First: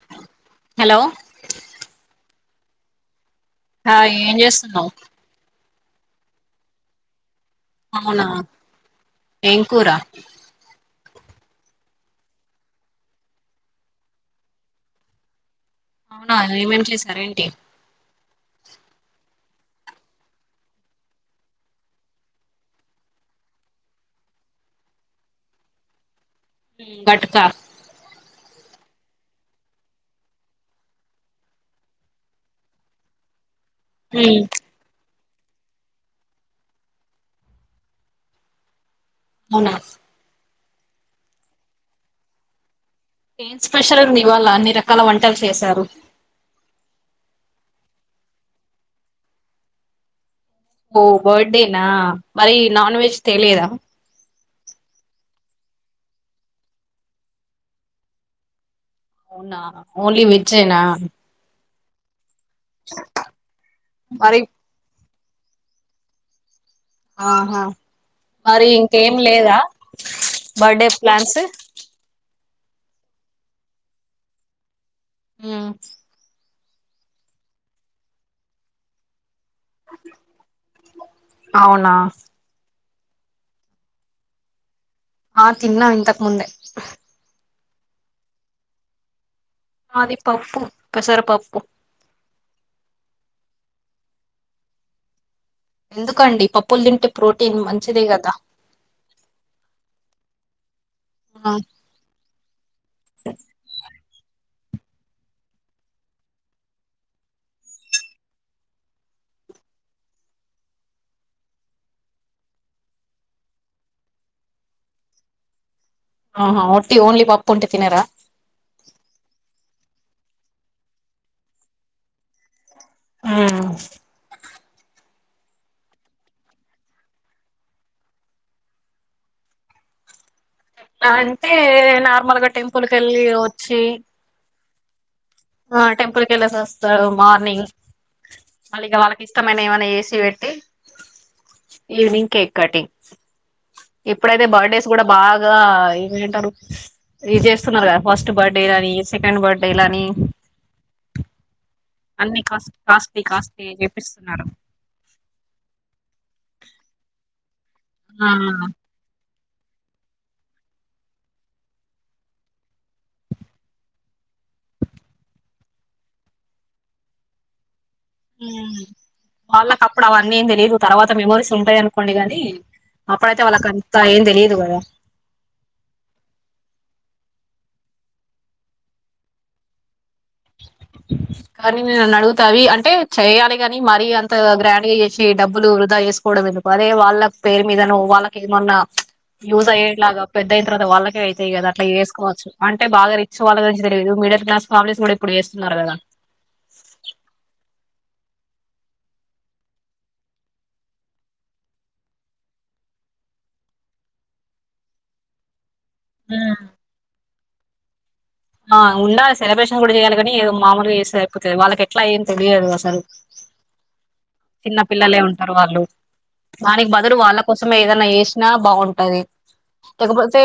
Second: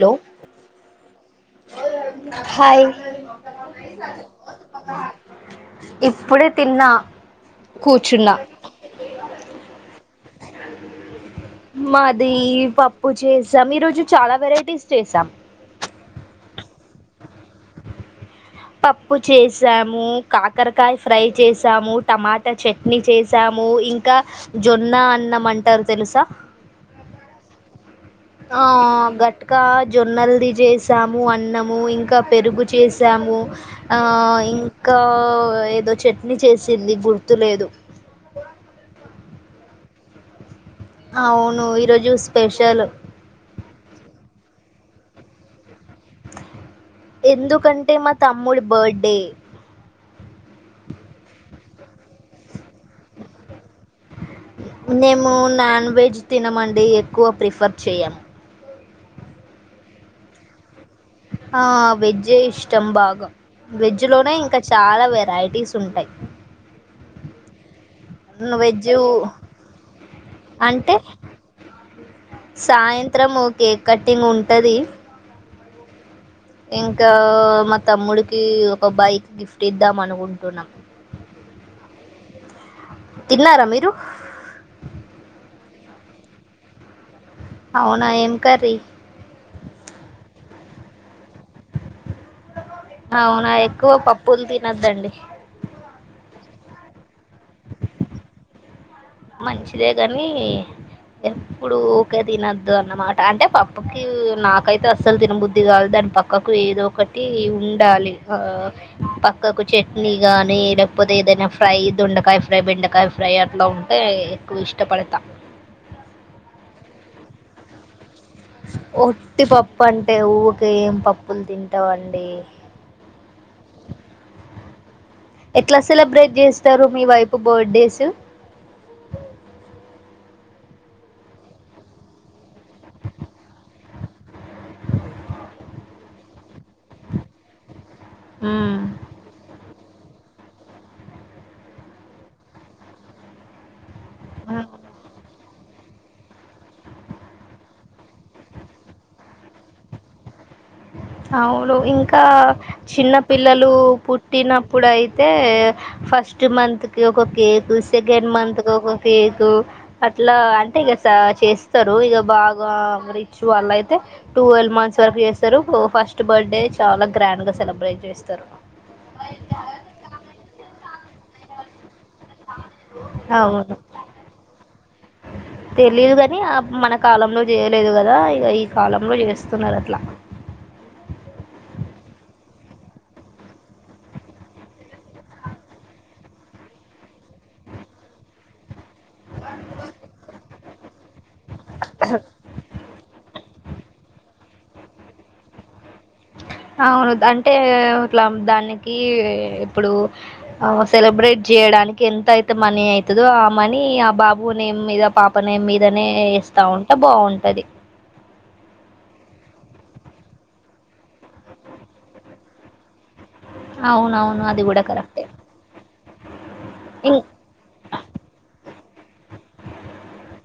Hello hello hi hi ఏం చేస్తున్నావ్ ఇప్పుడే తిన్నా అవునా కూర్చున్నా ఏం కూరా మాది పప్పు చేసాం ఈ రోజు చాలా వెరైటీస్ చేసాం అవునా ఏమేం చేసారేంటి పప్పు చేసాము కాకరకాయ ఫ్రై చేసాము టమాటా చట్నీ చేసాము ఇంకా జొన్న అన్నం అంటారు తెలుసా ఘట్కా ఆ గట్కా జొన్నల్ది చేసాము అన్నము ఇంకా పెరుగు చేసాము ము ఆ ఉమ్, ఇంకా ఏదో చట్నీ చేసింది గుర్తులేదు అవునా అవును ఈరోజు స్పెషల్ ఏం స్పెషల్ ఉంది ఇవాళ అన్ని రకాల వంటలు చేశారు ఎందుకంటే మా తమ్ముడు బర్త్డే ఓ బర్త్డేనా మరి నాన్ వెజ్ తెలేదా మేము నాన్ వెజ్ తినమండి ఎక్కువ ప్రిఫర్ చేయము అవునా ఓన్లీ వేజ్ ఎ నా ఆ వెజ్ ఇష్టం బాగా వెజ్ లోనే మరి ఇంకా చాలా వెర రైటీస్ ఉంటాయి ఆహా మరి వెజ్ ఇంకేం లేదా బర్త్డే ప్లాన్స్ సాయంత్రము కేక్ కట్టింగ్ ఉంటది ఆ ఇంకా మా తమ్ముడికి ఒకబ్ బాయికి గిఫ్ట్ పుట్టిద్దాం అనుకుంటున్నాం అవునా తిల్న్నారా మీరు ఆ తిన్నా ఇంతకు ముందే అవునా ఏం కరీ మాది పప్పు పెసర పప్పు అవునా ఎక్కువ పప్పులు తినద్దండి ఎందుకండి పప్పులు తింటే ప్రోటీన్ మంచిదే కదా మంచిదే కాని ఆ, ఎప్పుడు ఒకే తినదు అన్నమాట అంటే పప్పుకి నాకు పక్కయితే అస్సలు తినబుద్ధి కాదు దాని పక్కకు ఏదో ఒకటి ఉండాలి ఆ పక్కకు చట్నీ గాని లేకపోతే ఏదైనా ఫ్రై దొండకాయ ఫ్రై బెండకాయ ఫ్రై అట్లా ఉంట ఎక్కువ ఇష్టపడతా ఆహా ఒట్టి ఓన్లీ పప్పు ఉంటు తినారా ఒట్టి పప్పు అంటే ఊవుక ఏం పప్పులు తింటావండి ఆ ఎట్లా సెలబ్రేట్ చేస్తారు మీ వైపు బర్త్డేస్ అంటే నార్మల్ గా టెంపుల్ క వెళ్ళి వచ్చి ఆ టెంపుల్క వెళ్ళేసి వస్తాడు మార్నింగ్ మ్మ్ మళ్ళ ఇక వాళ్ళకి ఇష్టమైన ఏమైనా ట్టి ఈవనింగ్ కేక్ కటింగ్ ఇప్పుడైతే మా బర్త్డేస్ కూడా బాగా ఇమంటారు ఇది చేస్తున్నారు కదా ఫస్ట్ బర్త్డే లాని సెకండ్ బర్త్డే లాని అవువు కాస్ట్ ఇంన్న కాస్ట్లీ కాస్ట్లీ పల్లలు చేపిస్తున్నారు పుట్టిప్పుడు మంత్ కి ఒక కేక్ సెకండ్ ఆ మంత్ కి ఒకొ కే అట్లా అంటే ఇక చేస్తారు ఇక బాగా రిచ్ అలా అయితే టువెల్వ్ మంత్స్ వరకు చేస్తారు ఫస్ట్ బర్త్ డే చాలా గ్రాండ్ గాెలబ్రేట్ వాళ్ళకప్పుడు అవన్నీ ఏ తెలియదు తర్వాత మెమోరీస్ ఉంటాయను ండి కాగాని అప్పుడైతే వాళ్ళ అవును అ ఏం తెలియదు కదా తెలీదు కాని ఆ మన కాలంలో చేయలేదు కదా ఇక ఈ కాలంలో చేస్తున్నారు అట్లా కానీ నే నన్ను అడుగుతావి అంటే చేయాలి కాని మరీ అంత గ్రాండ్ గా చేసి డబ్బులు వృధా చేసుకోవడం ఎందుకు అదే వాళ్ళ పేరు మీదను వాళ్ళకి ఏమన్నా యూజ్ అయేలాగా పెద్ద అయిన తర్వాత వాళ్ళకే అయితయిదా అట్లా వేసుకోవచ్చు అంట బాగా రిచ్చి వాళ్ళ తెదు మ మీడిల్ క్స్ ఫ్యామిలీస్ కూడా ఇప్పుడు వేస్తున్నారు కదా అవును అంటే ఇట్లా దానికి ఇప్పుడు సెలబ్రేట్ చేయడానికి ఎంత అయితే మనీ అయి ఇదో ఆ మనీ ఆ బాబు నేమ్ మీద పాప నేమ్ మీదనే ఉమ్ వేస్తా ఉంటే బావుంటది ఆ ఉండాలి సెలబ్రేషన్ కూడా చేయాలి కాని ఏదో మామూలుగా చేస్తే అయిపోతది వాళ్ళకి ఎట్లా ఏమీ తెలియదు అసలు అవునా చిన్న పిల్లలే ఉంటారు వాళ్ళు దానికి బదులు ఇం వాళ్ళ కోసమే ఏదన్నా ఏసినా బాగుంటది లేకపోతే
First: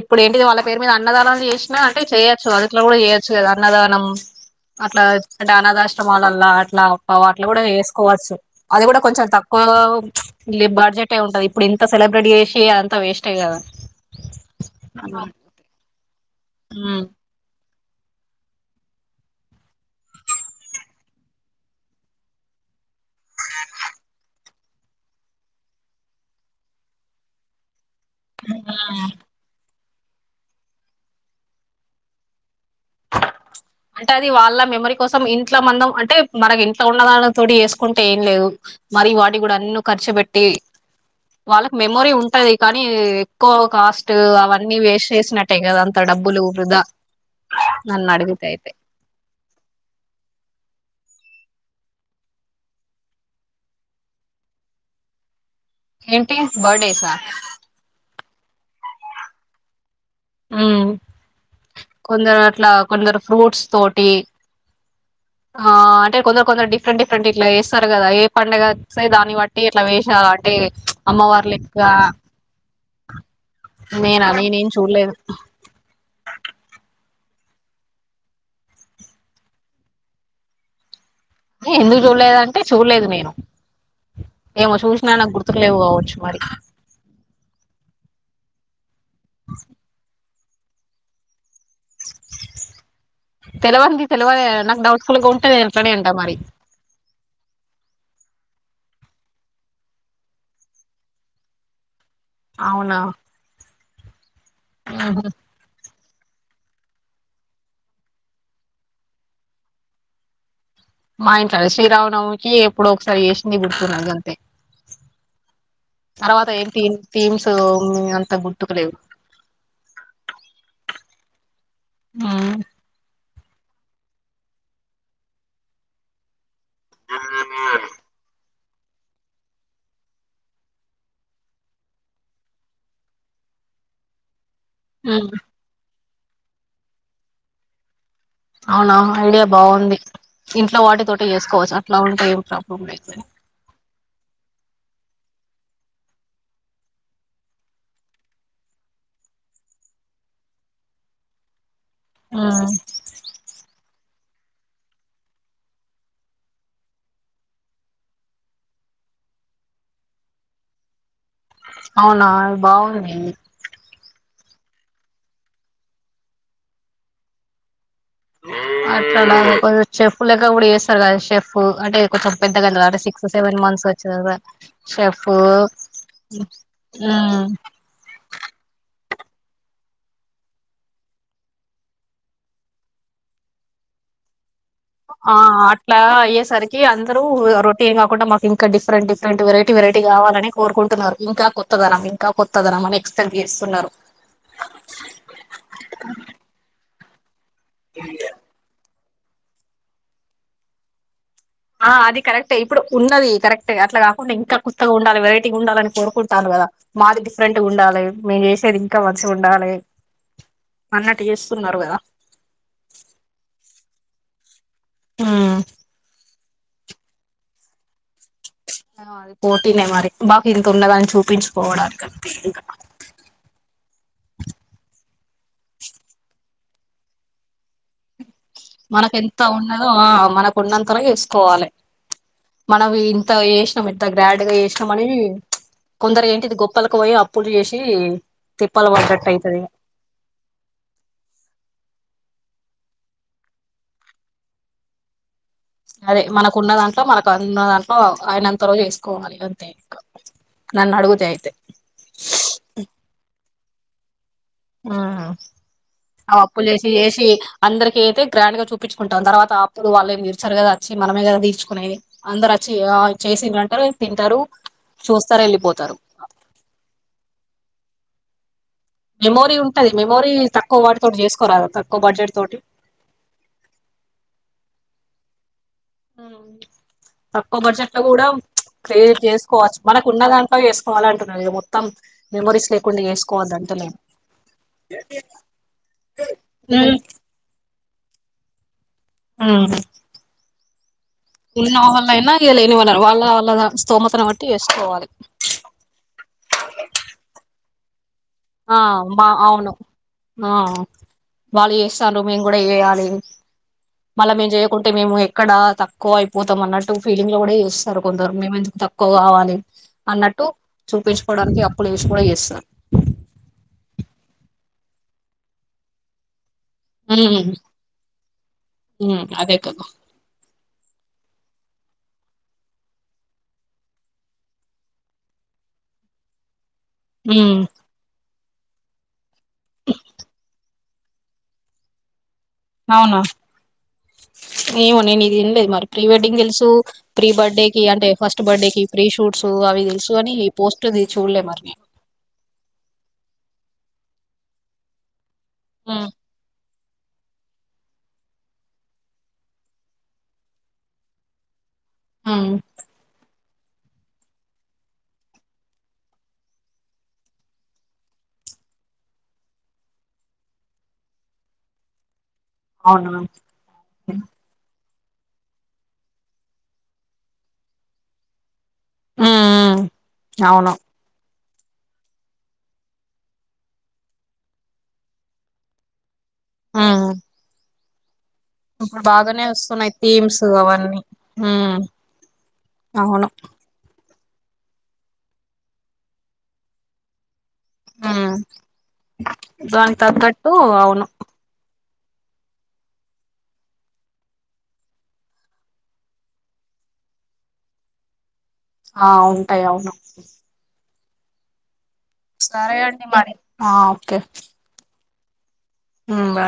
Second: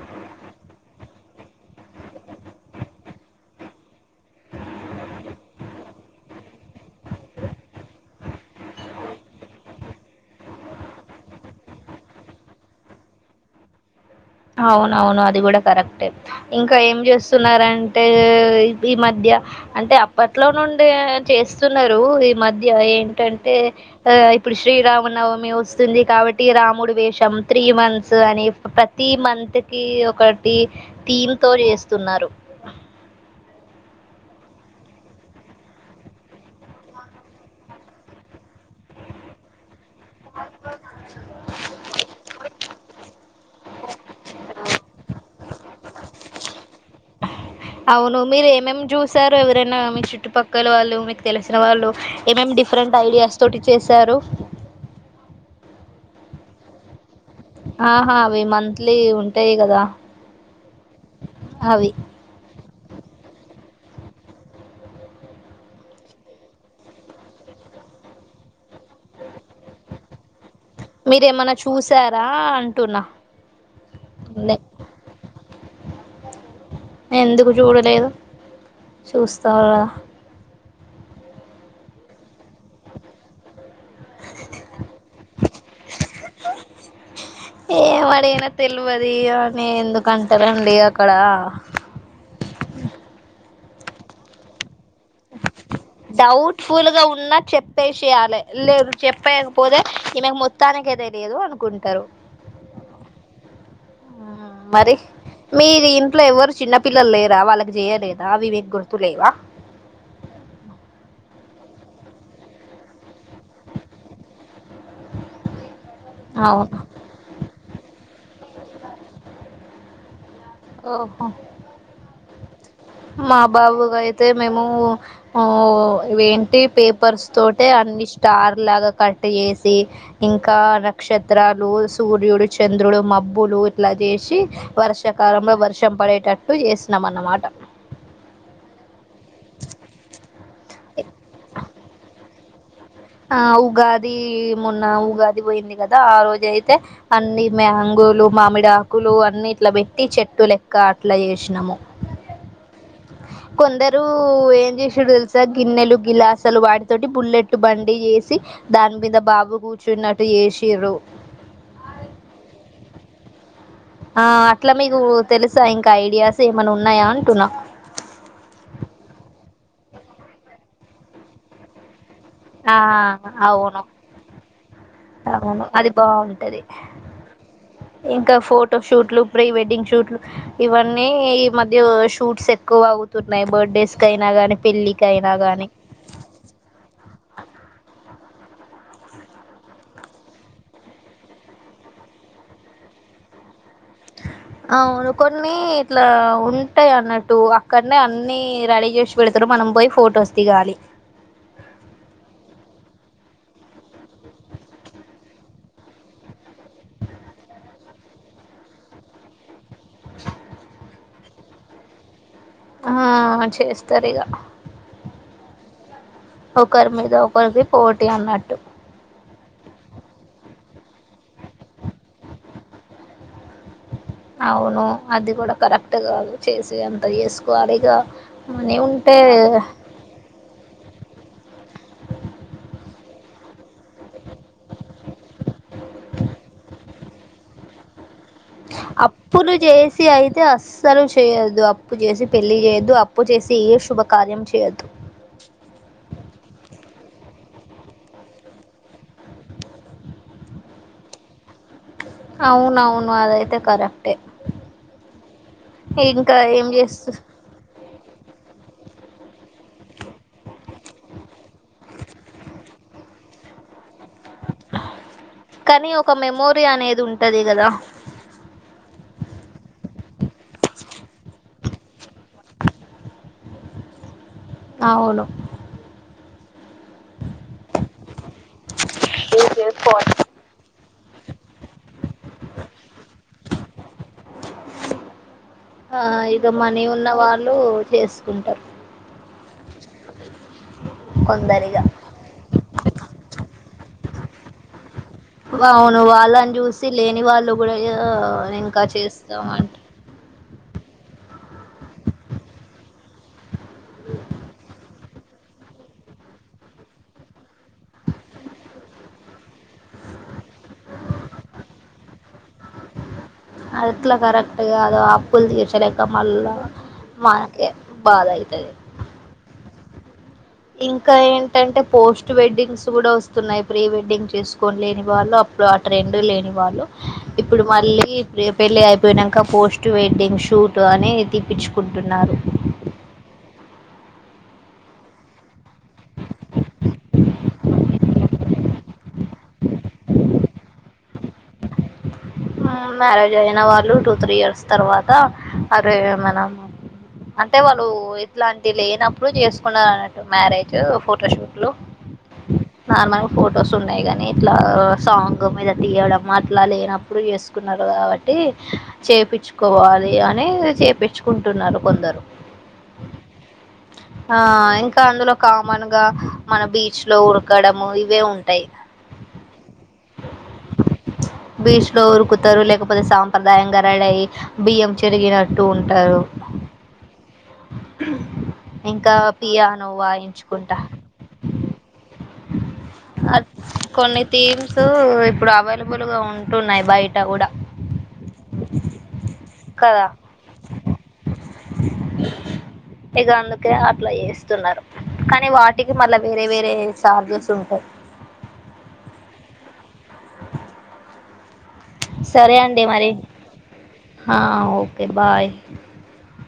ఇప్పుడు ఏంటిది వాళ్ళ పేరు మీద అన్నదానాలు చేసిన చేయచ్చు అదుట్లో కూడా చేయొచ్చు గద అన్నదానం అట్లా అంటే అనాథాశ్రమాలల్లా అట్లా అట్లా కూడా వేసుకోవచ్చు అది కూడా కొంచెం తక్కువ ఓ బడ్జెట్ఏ ఉంటది ఇప్పుడు ఇంత సెలబ్రేట్ చేసి అంత వేస్టే కదా అవునవును అది కూడా కరెక్టే ఇంకా ఏం మ్మ్ చేస్తున్నారంటే ఈ మధ్య అంటే అప్పట్లో నుండి చేస్తున్నారు ఈ మధ్య ఏంటి అంటే ఆ ఇప్పుడు శ్రీరామనవమి వస్తుంది కాబట్టి రాముడు వేషం త్రీ మం వస్తదని ప్రతి మంత్ కి ఒకటి థీమ్ తో చేస్తున్నారు అంటే అది వాళ్ళ మెమరీ కోసం ఇంట్ల మందం అంటే మనకి ఇంట్లో ఉన్నదానితో చేసుకుంటే ఏం లేదు మరి వాటికి కూడా అన్ని ఖర్చు పెట్టి వాళ్ళకి మెమోరీ ఉంటది కానీ ఎక్కువ కాస్ట్ అవన్నీ వేస్ట్ చేసినట్టే కదా అంత డబ్బులు వృధా నన్ను అవును అడిగి మీరు ఏమేమి చూసారు ఎవరైనా మీ చుట్టుపక్కల వాళ్ళు మీకు తెలిసిన వాళ్ళు ఏమేమి డిఫరెంట్ ఐడియాస్ తోటి చేస్త సారు ఏంటి బర్డేస ఆహా అవి మంత్లీ ఉంటాయి కదా మ్ అవి కొందరట్లా, కొందరు ఫ్రూట్స్ తోటి. ఆహా ఆ అంటే కొందరు కొందరు డిఫరెంట్ డిఫరెంట్ ఇట్లా వేస్తారు కదా ఏ పండగస్త దాన్ని బట్టి ఇట్లా వేషా అంటే మీరేమన్నా అమ్మవార్లక్క చూసారా అంటున్నా నేనా లే నేనేం చూడలేదు ఎందుకు చూడలేదు చూస్తా ఎందుకు చూడలేదు అంటే చూల్లేదు నేను ఏమో చూసినా నాకు గుర్తుకులేవు కావచ్చు మరి. వరి అని ఎందుకంటరండి అక్కడ తెల్లవారింది తెల్లవారి నాక్డౌట్ డౌట్ఫుల్గా ఉన్నా చెప్పేసేయలే లేదు చెప్పేయకపోతే ఈమెకు మొత్తానికే తెలియదు అనుకుంటారు అవునా మ్ మరి ఉహు మీ దీన్ ఎవ్వరూ చిన్న పిల్లల్ లేరా? వాళ్ళకి జెయలేదా అవి వీక్ గుర్తులేవా? మా ఇంట్ల శ్రీరావనవమికి ఎప్పుడో ఒక్కసారి చేసింది గుర్తున్న గంతే. తర్వాత అవును ఏంటి థీమ్స్ అంత గు తొక్క లేవ్ ఓహో మ్ మా బాబుగా అయితే మేము ఊ వేంటి పేపర్స్ తోటే అన్నిష్ స్టార్ లాగా కట్ చేసి ఇంకా నక్షత్రాలు సూర్యుడు చంద్రుడు మబ్బులు ఇట్లా జేసి వర్షాకాలంలో వర్షం పడేటట్టు చేసినం అన్నమాట. అవునవునండి ఆ బావుంది. ఇంట్లో వాటితోటె చేసుకోవచ్చ అట్లా ఉంటే ఏం ప్రా. ఆ ఉగాది ఈ మొన్న ఉగాది పోయింది గదా! ఆ రోజైతే అన్ని మ్యాంగోలు, మామిడకులు. అన్ని ఇట్ల బెట్టి చెట్టు లెక్క అట్లా చేసినాము ఆ కొందరు ఏం చేసిండు తెలుసా గిన్నెలు గిలాసలు వాటితోటి బుల్లెట్ బం డి చేసి దాని మీద బాబు కూర్చున్నట్టు చేసిరు అవునా బా [unintelligible] ఆ అట్లా మీకు తెలుసా ఇంకా ఐడియాస్ ఏమైన్న ఉన్నాయా అంటున్నా కొ షెఫ్ లెక కూడా చేస్తారు కదా షెఫ్ అంటే కొంచం పెద్దగైన ఆ తరువాత సిక్స్ సెవెన్ అవును మంత్స్ వచ్చి కదా షెఫ్ హు అవును అది ఇంక ఫోటో షూట్లు ప్రీ వెడ్డింగ్ షూట్లు ఇవన్నీ ఈ మధ్య షూట్స్ ఎక్కువ అగుతున్నాయి బర్త్డేస్కి అయిన కానీ ఆ అట్లా అయ్యేసరికి అ అందరు రొటీన్ కాకుండా మాకు ఇంకా డిఫరెంట్ డిఫరెంట్ వెరైటీ వెరైటీ కావాలని కోరుకుంటున్నారు ఇంకా కొత్తగా ఇంకా కొత్తదనం మమని ఎక్స్పెంట్ చేస్తున్నారు అవును కొన్ని ఇట్ల ఉంటాయి అన్నట్టు అక్కనేే అన్ని రడి చేసి పెడతారు మనం పోయి ఫోటోస్ దిగాలి ఆ అది కరెక్ట్ ఇప్పుడు ఉన్నది కరెక్ట్ే అట్ కాకుండా ఇంకా కొత్తగా ఉండాలి వెరైటీగా ఉండాలని కోరుకుంటరు మాది డిఫరెంట్గా ఉండాలి మేము చేసేది ఇంకా మంచిగా ఉండాలి అన్నట్టు చేస్తున్నారు కద ఆ చేస్తారు ఇగ హు ఒకరి మీద ఒకరికి పోటీ అన్నట్టు ఆ అది పోటీనే మరి బాక ఇంత ఉన్నదాని చూపించుకోవడానికి చేసేదంత చేసుకోవాలి ఇగ మనీ మనకీ ఉంటే ఎంత ఉన్నదో మనకు ఉన్నంతలో చేసుకోవాలి మనవి ఇంత చేసినాం ఎంత గ్రాండ్ గా చేసినాం అని కొందరు ఏంటిది గొప్పలకి పోయి అప్పులు చేసి తిప్పలు పడ్డట్టు అప్పును అయితది చేసి అయితే అస్సలు చేయొద్దు అప్పు చేసి పెళ్లి చే అప్పు చేసి ఏ శుభకార్యం చేయొద్దు అదే మనకు ఉన్న దాంట్లో మనకున్న దాంట్లో ఆయనంతలో చేసుకోవాలి అంతే ఇంక నన్అడుగుదే అయితే అవునవును అదైతే కరెక్టే ఆ ఆ ఇంకా అప్పులు ఏం చేసి చేస్తు చేసి అందరికి అయితే గ్రాండ్ గా చూపించుకుంటాం తర్వాత ఆప్పులు వాళ్ళ ఎమీ తీర్చారు గద వచ్చి మనమే గ తీర్చుకునేది అందరు వచ్చి చేసిండ్రు అంటార [unintelligible] తింటారు చూస్తరు కానీ వెళ్ళిపోతారు ఒక మెమోరీ అనేది ఉంటది కదా మెమోరీ ఉంటది మెమోరీ తక్కువ వాటితోటి చేసుకోరాద తక్కువ బడ్జెట్ తోటి అవును తక్కువ బడ్జెట్ లో కూడ చేసుకోవచ్చు మనకు ఉన్న దాంట్లో చేసు పోవాల అంటున్నా మొత్తం మెమరీస్ లేకుండా చేసుకోవద్దు అంట [unintelligible] ఆ ఇగ మనీ ఉన్న వాళ్ళు చేసుకుంట ఉ ఉన్న కొందరిగా వాళ్ళ అయినా ఇగ లేని వాళ వాళ్ళ వాళ్ళ స్తోమతను బట్టి చేసుకోవాలి అవును వాళ్ళని చూసి లేని వాళ్ళు కూడ ఆ మా అవును వాళ్ళు చేస్తండ్రు మేము కూడ చేయాలి మళ్ళా మేము చేయకు అంటే మేము ఎక్కడ తక్కువ అయిపోతాం అన్నట్టు ఫీలింగ్ లో కూడ చూస్తారు కొందరు మేము ఎందుకు తక్కువ కావాలి అన్నట్టు చూపించుకోవడానికి అప్పులు చేసి కూడ చేస్తారు అట్లా కరెక్ట్గా కాదు ఆప్పుల్ తీర్చలేక మల్లా ఉమ్ మనకే బాధ అయితది ఉమ్ అదే కదా ఇంకా ఏంటంటే పోస్ట్ వెడ్డింగ్స్ కూడా వస్తున్నాయి ప్రీ వెడ్డింగ్ చేసుకోని లేని వాళ్ళు ఇప్పుడు ఆ ట్రెండు లేని వాళ్ళు ఉమ్ ఇప్పుడు మళ్ళీ పెళ్ళి అయిపోయినాక పోస్ట్ వెడ్డింగ్ షూట్ అని తీప్పించుకుంటున్నారు అవునా నవు నేను ఇది ఎం లే ఇది మరి ప్రీ వెడ్డింగ్ తెెలుసు ప్రీ బర్త్డే కి అంటే ఫస్ట్ బర్త్డేకి ప్రీ షూట్స్ అవి తెలుసు అని ఈ పోస్ట్ది చూడలే మరి నే మ్యారేజ్ అయిన వాళ్ళు టూ త్రీ ఇయర్స్ తర్వాత అదే మన అంటే వాళ్ళు ఇట్లాంటి లేనప్పుడు చేసుకున్నారు అన్నట్టు మ్యారేజ్ ఫోటోషూట్లు నార్మల్ ఫొటోస్ ఉన్నాయి కాగానీ ఇట్లా సాంగ్ మీద తీయడం అట్లా లేనప్పుడు చేస్తు న్నారు కాబట్టి చేయించుకోవాలి అని చేపంచుకుంటున్నారు కొందరు అవును ఆ ఇంకా అందులో కామన్ గా మన బీచ్ లో ఉరకడము ఇవే ఉంటాయి ఉమ్ అవును బీచ్ లో ఉరుకుతారు లేకపోతే సాంప్రదాయ బియ్యం చెరిగినట్టు ఉంటారు ఆ ఇంకా పియానో వస్తున్నాయి థీమ్స్ వాయించుకుంటా అవన్నీ అవును అ కొన్ని థీమ్స్ ఇప్పుడు అవైలబుల్ గా ఉంటున్నాయి బయట కూడా హ దాని కదా తగట్టు అవును ఇక అందుకే అట్లా చేస్తున్నారు కానీ వాటికి మళ్ళా వేరే వేరే చార్జెస్ ఉంటాయి ఆ ఉంటాయి అవును సరే అడి అండి మరిా మరి ఓకే బాయ్ బా